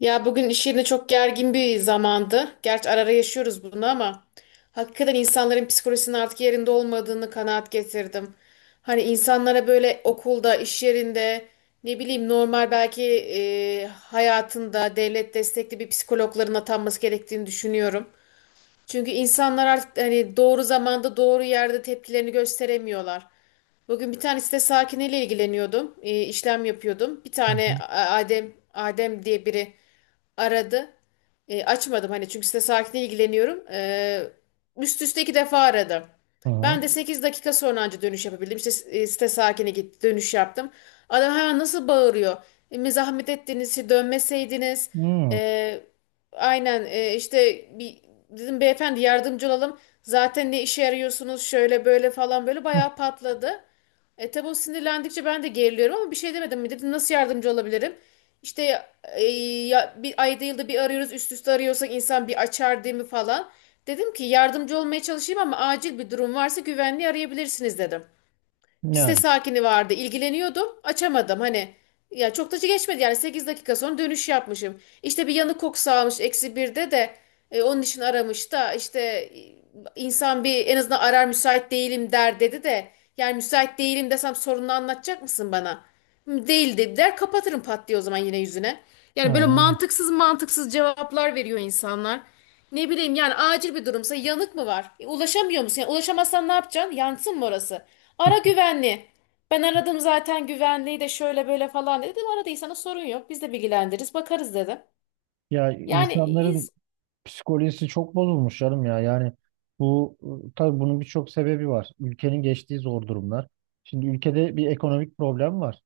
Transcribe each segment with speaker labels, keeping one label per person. Speaker 1: Ya bugün iş yerine çok gergin bir zamandı. Gerçi ara ara yaşıyoruz bunu ama hakikaten insanların psikolojisinin artık yerinde olmadığını kanaat getirdim. Hani insanlara böyle okulda, iş yerinde, ne bileyim normal belki hayatında devlet destekli bir psikologların atanması gerektiğini düşünüyorum. Çünkü insanlar artık hani doğru zamanda doğru yerde tepkilerini gösteremiyorlar. Bugün bir tane site sakiniyle ilgileniyordum. İşlem yapıyordum. Bir
Speaker 2: Hı
Speaker 1: tane
Speaker 2: hı.
Speaker 1: Adem diye biri aradı. Açmadım hani çünkü site sakiniyle ilgileniyorum. Üst üste 2 defa aradı.
Speaker 2: Aha.
Speaker 1: Ben de 8 dakika sonra anca dönüş yapabildim. İşte site sakini gitti, dönüş yaptım. Adam hemen nasıl bağırıyor. Mi zahmet ettiniz, işte dönmeseydiniz.
Speaker 2: Hmm.
Speaker 1: E, Aynen, işte bir dedim beyefendi yardımcı olalım. Zaten ne işe yarıyorsunuz şöyle böyle falan böyle
Speaker 2: Hı.
Speaker 1: bayağı patladı. E tabi o sinirlendikçe ben de geriliyorum ama bir şey demedim mi? Dedim nasıl yardımcı olabilirim? İşte e, ya, bir ayda yılda bir arıyoruz, üst üste arıyorsak insan bir açar değil mi falan. Dedim ki yardımcı olmaya çalışayım ama acil bir durum varsa güvenliği arayabilirsiniz dedim. Bir site
Speaker 2: Yani,
Speaker 1: sakini vardı, ilgileniyordum. Açamadım hani. Ya çok da geçmedi yani, 8 dakika sonra dönüş yapmışım. İşte bir yanık kokusu almış eksi birde de onun için aramış da işte insan bir en azından arar müsait değilim der, dedi de yani müsait değilim desem sorununu anlatacak mısın bana? Hı, değil dedi, der kapatırım pat diye o zaman yine yüzüne. Yani böyle
Speaker 2: yani,
Speaker 1: mantıksız mantıksız cevaplar veriyor insanlar. Ne bileyim yani, acil bir durumsa yanık mı var? Ulaşamıyor musun? Yani ulaşamazsan ne yapacaksın? Yansın mı orası? Ara güvenli. Ben aradım zaten güvenliği de şöyle böyle falan dedi. Dedim aradıysanız sorun yok. Biz de bilgilendiririz, bakarız dedim.
Speaker 2: ya
Speaker 1: Yani
Speaker 2: insanların
Speaker 1: iz-
Speaker 2: psikolojisi çok bozulmuş canım ya. Yani bu tabii bunun birçok sebebi var. Ülkenin geçtiği zor durumlar. Şimdi ülkede bir ekonomik problem var.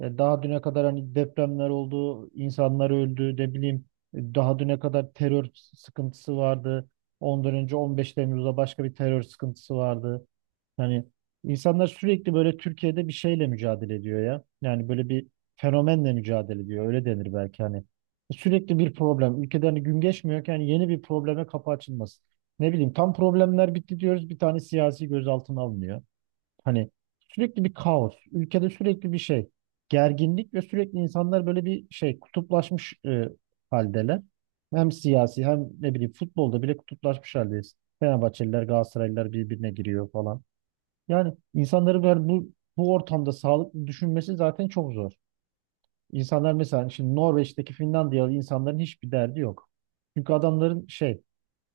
Speaker 2: E, daha düne kadar hani depremler oldu, insanlar öldü, ne bileyim daha düne kadar terör sıkıntısı vardı. Ondan önce 15 Temmuz'da başka bir terör sıkıntısı vardı. Yani insanlar sürekli böyle Türkiye'de bir şeyle mücadele ediyor ya. Yani böyle bir fenomenle mücadele ediyor. Öyle denir belki hani. Sürekli bir problem. Ülkeden hani gün geçmiyor ki hani yeni bir probleme kapı açılmasın. Ne bileyim tam problemler bitti diyoruz. Bir tane siyasi gözaltına alınıyor. Hani sürekli bir kaos. Ülkede sürekli bir şey. Gerginlik ve sürekli insanlar böyle bir şey kutuplaşmış haldeler. Hem siyasi hem ne bileyim futbolda bile kutuplaşmış haldeyiz. Fenerbahçeliler, Galatasaraylılar birbirine giriyor falan. Yani insanların böyle bu ortamda sağlıklı düşünmesi zaten çok zor. İnsanlar mesela şimdi Norveç'teki Finlandiyalı insanların hiçbir derdi yok. Çünkü adamların şey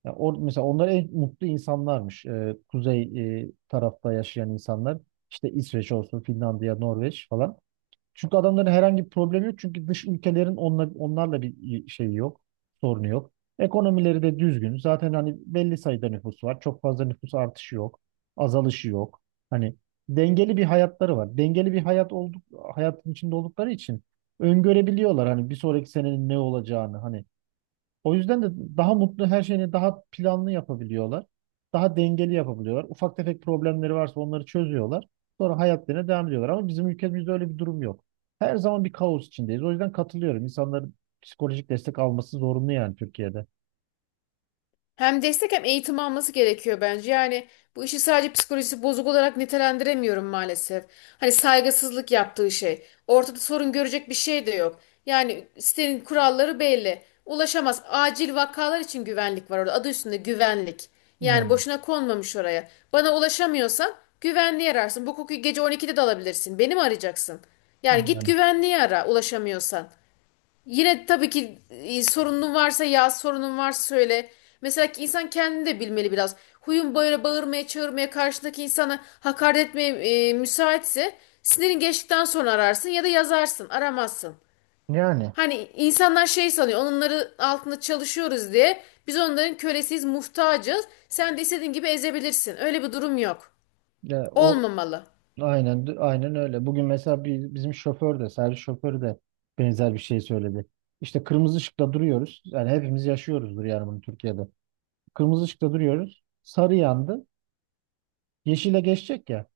Speaker 2: mesela onlar en mutlu insanlarmış. Kuzey tarafta yaşayan insanlar. İşte İsveç olsun, Finlandiya, Norveç falan. Çünkü adamların herhangi bir problemi yok. Çünkü dış ülkelerin onlarla bir şeyi yok. Sorunu yok. Ekonomileri de düzgün. Zaten hani belli sayıda nüfus var. Çok fazla nüfus artışı yok. Azalışı yok. Hani dengeli bir hayatları var. Dengeli bir hayatın içinde oldukları için öngörebiliyorlar hani bir sonraki senenin ne olacağını. Hani o yüzden de daha mutlu her şeyini daha planlı yapabiliyorlar. Daha dengeli yapabiliyorlar. Ufak tefek problemleri varsa onları çözüyorlar. Sonra hayatlarına devam ediyorlar. Ama bizim ülkemizde öyle bir durum yok. Her zaman bir kaos içindeyiz. O yüzden katılıyorum. İnsanların psikolojik destek alması zorunlu yani Türkiye'de.
Speaker 1: Hem destek hem eğitim alması gerekiyor bence. Yani bu işi sadece psikolojisi bozuk olarak nitelendiremiyorum maalesef. Hani saygısızlık yaptığı şey. Ortada sorun görecek bir şey de yok. Yani sitenin kuralları belli. Ulaşamaz. Acil vakalar için güvenlik var orada. Adı üstünde güvenlik. Yani
Speaker 2: Yani,
Speaker 1: boşuna konmamış oraya. Bana ulaşamıyorsan güvenliği ararsın. Bu kokuyu gece 12'de de alabilirsin. Beni mi arayacaksın? Yani git
Speaker 2: yani.
Speaker 1: güvenliği ara ulaşamıyorsan. Yine tabii ki sorunun varsa yaz, sorunun varsa söyle. Mesela ki insan kendini de bilmeli biraz. Huyun böyle bağırmaya, çağırmaya, karşıdaki insana hakaret etmeye müsaitse sinirin geçtikten sonra ararsın ya da yazarsın, aramazsın.
Speaker 2: Yani.
Speaker 1: Hani insanlar şey sanıyor, onları altında çalışıyoruz diye biz onların kölesiyiz, muhtacız. Sen de istediğin gibi ezebilirsin. Öyle bir durum yok.
Speaker 2: Ya o
Speaker 1: Olmamalı.
Speaker 2: aynen aynen öyle. Bugün mesela bizim şoför de servis şoförü de benzer bir şey söyledi. İşte kırmızı ışıkta duruyoruz. Yani hepimiz yaşıyoruzdur yani bunu Türkiye'de. Kırmızı ışıkta duruyoruz. Sarı yandı. Yeşile geçecek ya.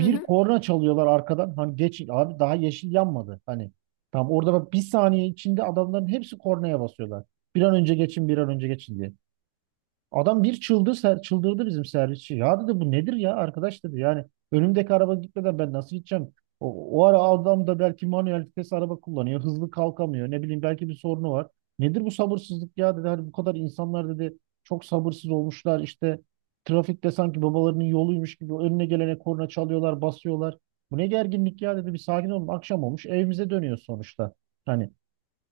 Speaker 1: Hı hı.
Speaker 2: korna çalıyorlar arkadan. Hani geçin abi daha yeşil yanmadı. Hani tam orada bak bir saniye içinde adamların hepsi kornaya basıyorlar. Bir an önce geçin, bir an önce geçin diye. Adam bir çıldırdı bizim servisçi. Ya dedi bu nedir ya arkadaş dedi. Yani önümdeki araba gitmeden ben nasıl gideceğim? O ara adam da belki manuel vites araba kullanıyor. Hızlı kalkamıyor. Ne bileyim belki bir sorunu var. Nedir bu sabırsızlık ya dedi. Hani bu kadar insanlar dedi çok sabırsız olmuşlar. İşte trafikte sanki babalarının yoluymuş gibi önüne gelene korna çalıyorlar, basıyorlar. Bu ne gerginlik ya dedi. Bir sakin olun. Akşam olmuş. Evimize dönüyoruz sonuçta. Hani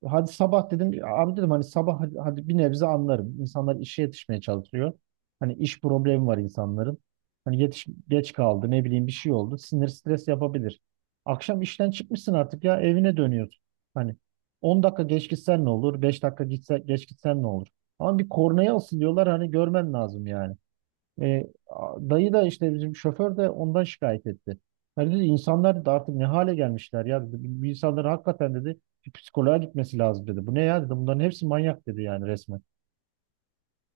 Speaker 2: hadi sabah dedim abi dedim hani sabah hadi, hadi bir nebze anlarım. İnsanlar işe yetişmeye çalışıyor. Hani iş problemi var insanların. Hani yetiş, geç kaldı ne bileyim bir şey oldu. Sinir stres yapabilir. Akşam işten çıkmışsın artık ya evine dönüyorsun. Hani 10 dakika geç gitsen ne olur? 5 dakika geç gitsen ne olur? Ama bir kornaya asılıyorlar hani görmen lazım yani. Dayı da işte bizim şoför de ondan şikayet etti. Ya dedi insanlar da artık ne hale gelmişler ya dedi. Bu insanların hakikaten dedi bir psikoloğa gitmesi lazım dedi. Bu ne ya dedi. Bunların hepsi manyak dedi yani resmen.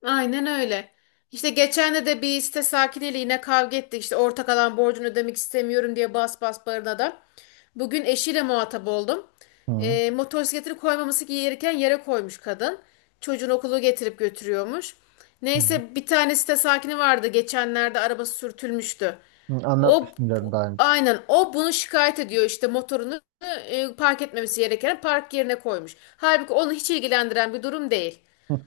Speaker 1: Aynen öyle. İşte geçen de bir site sakiniyle yine kavga ettik. İşte ortak alan borcunu ödemek istemiyorum diye bas bas bağıran adam. Bugün eşiyle muhatap oldum.
Speaker 2: Hı,
Speaker 1: Motosikletini koymaması gereken yere koymuş kadın. Çocuğun okulu getirip götürüyormuş.
Speaker 2: hı.
Speaker 1: Neyse bir tane site sakini vardı. Geçenlerde arabası sürtülmüştü.
Speaker 2: Hı,
Speaker 1: O
Speaker 2: anlatmıştım diyorum daha önce.
Speaker 1: aynen o bunu şikayet ediyor, işte motorunu park etmemesi gereken park yerine koymuş. Halbuki onu hiç ilgilendiren bir durum değil.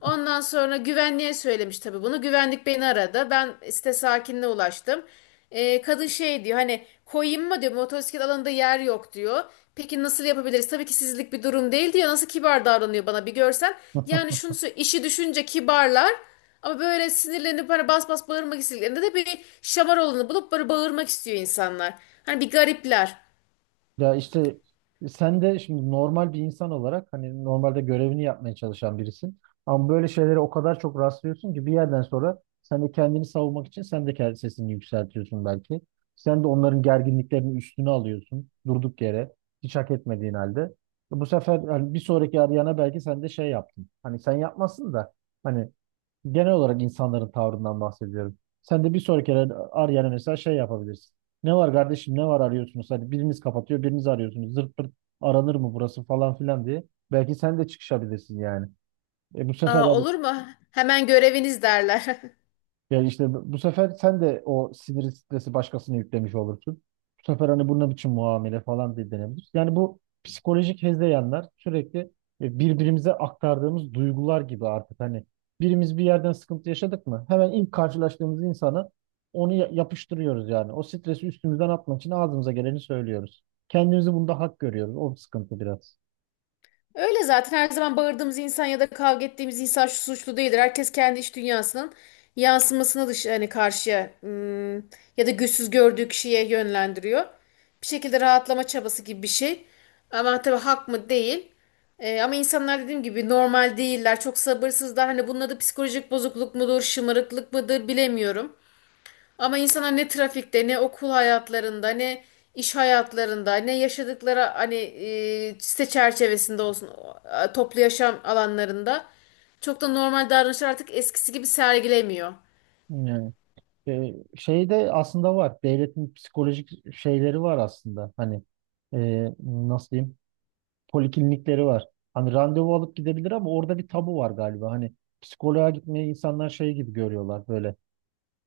Speaker 1: Ondan sonra güvenliğe söylemiş tabii bunu. Güvenlik beni aradı. Ben site sakinine ulaştım. Kadın şey diyor, hani koyayım mı diyor, motosiklet alanında yer yok diyor. Peki nasıl yapabiliriz? Tabii ki sizlik bir durum değil diyor. Nasıl kibar davranıyor bana bir görsen. İşi düşünce kibarlar. Ama böyle sinirlenip hani bas bas bağırmak istediklerinde de bir şamar olanı bulup böyle bağırmak istiyor insanlar. Hani bir garipler.
Speaker 2: Ya işte sen de şimdi normal bir insan olarak hani normalde görevini yapmaya çalışan birisin. Ama böyle şeylere o kadar çok rastlıyorsun ki bir yerden sonra sen de kendini savunmak için sen de kendi sesini yükseltiyorsun belki. Sen de onların gerginliklerini üstüne alıyorsun durduk yere hiç hak etmediğin halde. Bu sefer hani bir sonraki arayana belki sen de şey yaptın. Hani sen yapmasın da hani, genel olarak insanların tavrından bahsediyorum. Sen de bir sonraki kere yani mesela şey yapabilirsin. Ne var kardeşim ne var arıyorsunuz? Hadi biriniz kapatıyor biriniz arıyorsunuz. Zırt pırt aranır mı burası falan filan diye. Belki sen de çıkışabilirsin yani. E, bu sefer
Speaker 1: Aa,
Speaker 2: abi.
Speaker 1: olur mu? Hemen göreviniz derler.
Speaker 2: Yani işte bu sefer sen de o sinir stresi başkasına yüklemiş olursun. Bu sefer hani bu ne biçim muamele falan diye denebilir. Yani bu psikolojik hezeyanlar sürekli birbirimize aktardığımız duygular gibi artık hani birimiz bir yerden sıkıntı yaşadık mı hemen ilk karşılaştığımız insana onu yapıştırıyoruz yani. O stresi üstümüzden atmak için ağzımıza geleni söylüyoruz. Kendimizi bunda hak görüyoruz. O sıkıntı biraz.
Speaker 1: Öyle zaten her zaman bağırdığımız insan ya da kavga ettiğimiz insan şu suçlu değildir. Herkes kendi iç dünyasının yansımasını dış hani karşıya, ya da güçsüz gördüğü kişiye yönlendiriyor. Bir şekilde rahatlama çabası gibi bir şey. Ama tabii hak mı değil. Ama insanlar dediğim gibi normal değiller. Çok sabırsızlar. Hani bunun adı psikolojik bozukluk mudur, şımarıklık mıdır bilemiyorum. Ama insana ne trafikte, ne okul hayatlarında, ne iş hayatlarında, ne yaşadıkları hani site çerçevesinde olsun toplu yaşam alanlarında çok da normal davranışlar artık eskisi gibi sergilemiyor.
Speaker 2: Yani şeyde aslında var. Devletin psikolojik şeyleri var aslında. Hani nasıl diyeyim? Poliklinikleri var. Hani randevu alıp gidebilir ama orada bir tabu var galiba. Hani psikoloğa gitmeyi insanlar şey gibi görüyorlar böyle.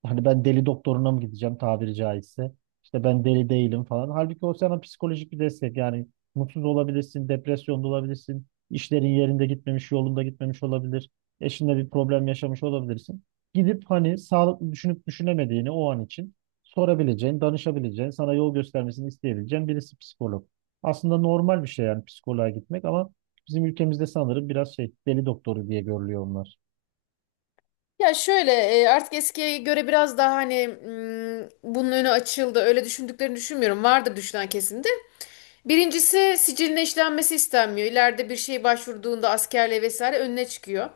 Speaker 2: Hani ben deli doktoruna mı gideceğim tabiri caizse? İşte ben deli değilim falan. Halbuki o sana psikolojik bir destek. Yani mutsuz olabilirsin, depresyonda olabilirsin, işlerin yerinde gitmemiş, yolunda gitmemiş olabilir, eşinle bir problem yaşamış olabilirsin. Gidip hani sağlıklı düşünüp düşünemediğini o an için sorabileceğin, danışabileceğin, sana yol göstermesini isteyebileceğin birisi psikolog. Aslında normal bir şey yani psikoloğa gitmek ama bizim ülkemizde sanırım biraz şey deli doktoru diye görülüyor onlar.
Speaker 1: Ya şöyle artık eskiye göre biraz daha hani bunun önü açıldı. Öyle düşündüklerini düşünmüyorum. Vardır düşünen kesin de. Birincisi siciline işlenmesi istenmiyor. İleride bir şey başvurduğunda askerle vesaire önüne çıkıyor.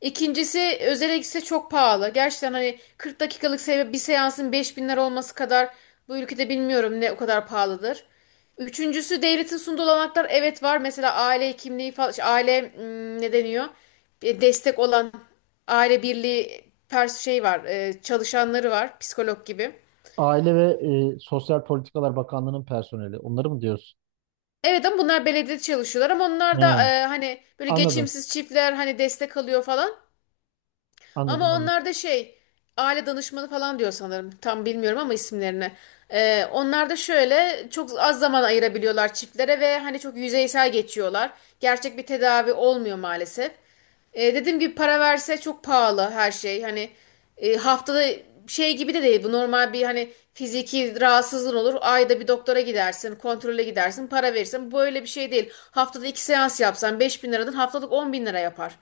Speaker 1: İkincisi özele gitse çok pahalı. Gerçekten hani 40 dakikalık bir seansın 5.000 lira olması kadar bu ülkede bilmiyorum ne o kadar pahalıdır. Üçüncüsü devletin sunduğu olanaklar evet var. Mesela aile kimliği falan, şey, aile ne deniyor? Destek olan aile birliği pers şey var, çalışanları var, psikolog gibi.
Speaker 2: Aile ve Sosyal Politikalar Bakanlığı'nın personeli. Onları mı diyorsun?
Speaker 1: Evet ama bunlar belediyede çalışıyorlar ama onlar da
Speaker 2: Yani.
Speaker 1: hani böyle
Speaker 2: Anladım.
Speaker 1: geçimsiz çiftler hani destek alıyor falan.
Speaker 2: Anladım.
Speaker 1: Ama
Speaker 2: Anladım.
Speaker 1: onlar da şey aile danışmanı falan diyor sanırım. Tam bilmiyorum ama isimlerini. Onlar da şöyle çok az zaman ayırabiliyorlar çiftlere ve hani çok yüzeysel geçiyorlar. Gerçek bir tedavi olmuyor maalesef. Dediğim gibi para verse çok pahalı her şey. Hani haftada şey gibi de değil. Bu normal bir hani fiziki rahatsızlığın olur. Ayda bir doktora gidersin, kontrole gidersin, para verirsin. Böyle bir şey değil. Haftada 2 seans yapsan 5 bin liradan haftalık 10 bin lira yapar.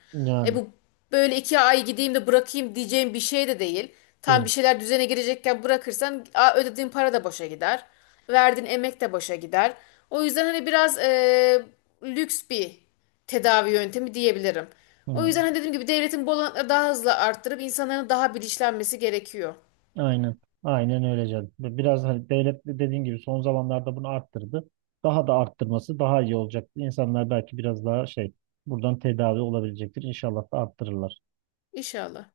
Speaker 1: E
Speaker 2: Yani
Speaker 1: bu böyle iki ay gideyim de bırakayım diyeceğim bir şey de değil. Tam
Speaker 2: değil.
Speaker 1: bir şeyler düzene girecekken bırakırsan ödediğin para da boşa gider. Verdiğin emek de boşa gider. O yüzden hani biraz lüks bir tedavi yöntemi diyebilirim. O
Speaker 2: Hı.
Speaker 1: yüzden hani dediğim gibi devletin bu olanakları daha hızlı arttırıp insanların daha bilinçlenmesi gerekiyor.
Speaker 2: Aynen. Aynen öyle canım. Biraz hani devlet de dediğin gibi son zamanlarda bunu arttırdı. Daha da arttırması daha iyi olacaktı. İnsanlar belki biraz daha şey buradan tedavi olabilecektir. İnşallah da arttırırlar.
Speaker 1: İnşallah.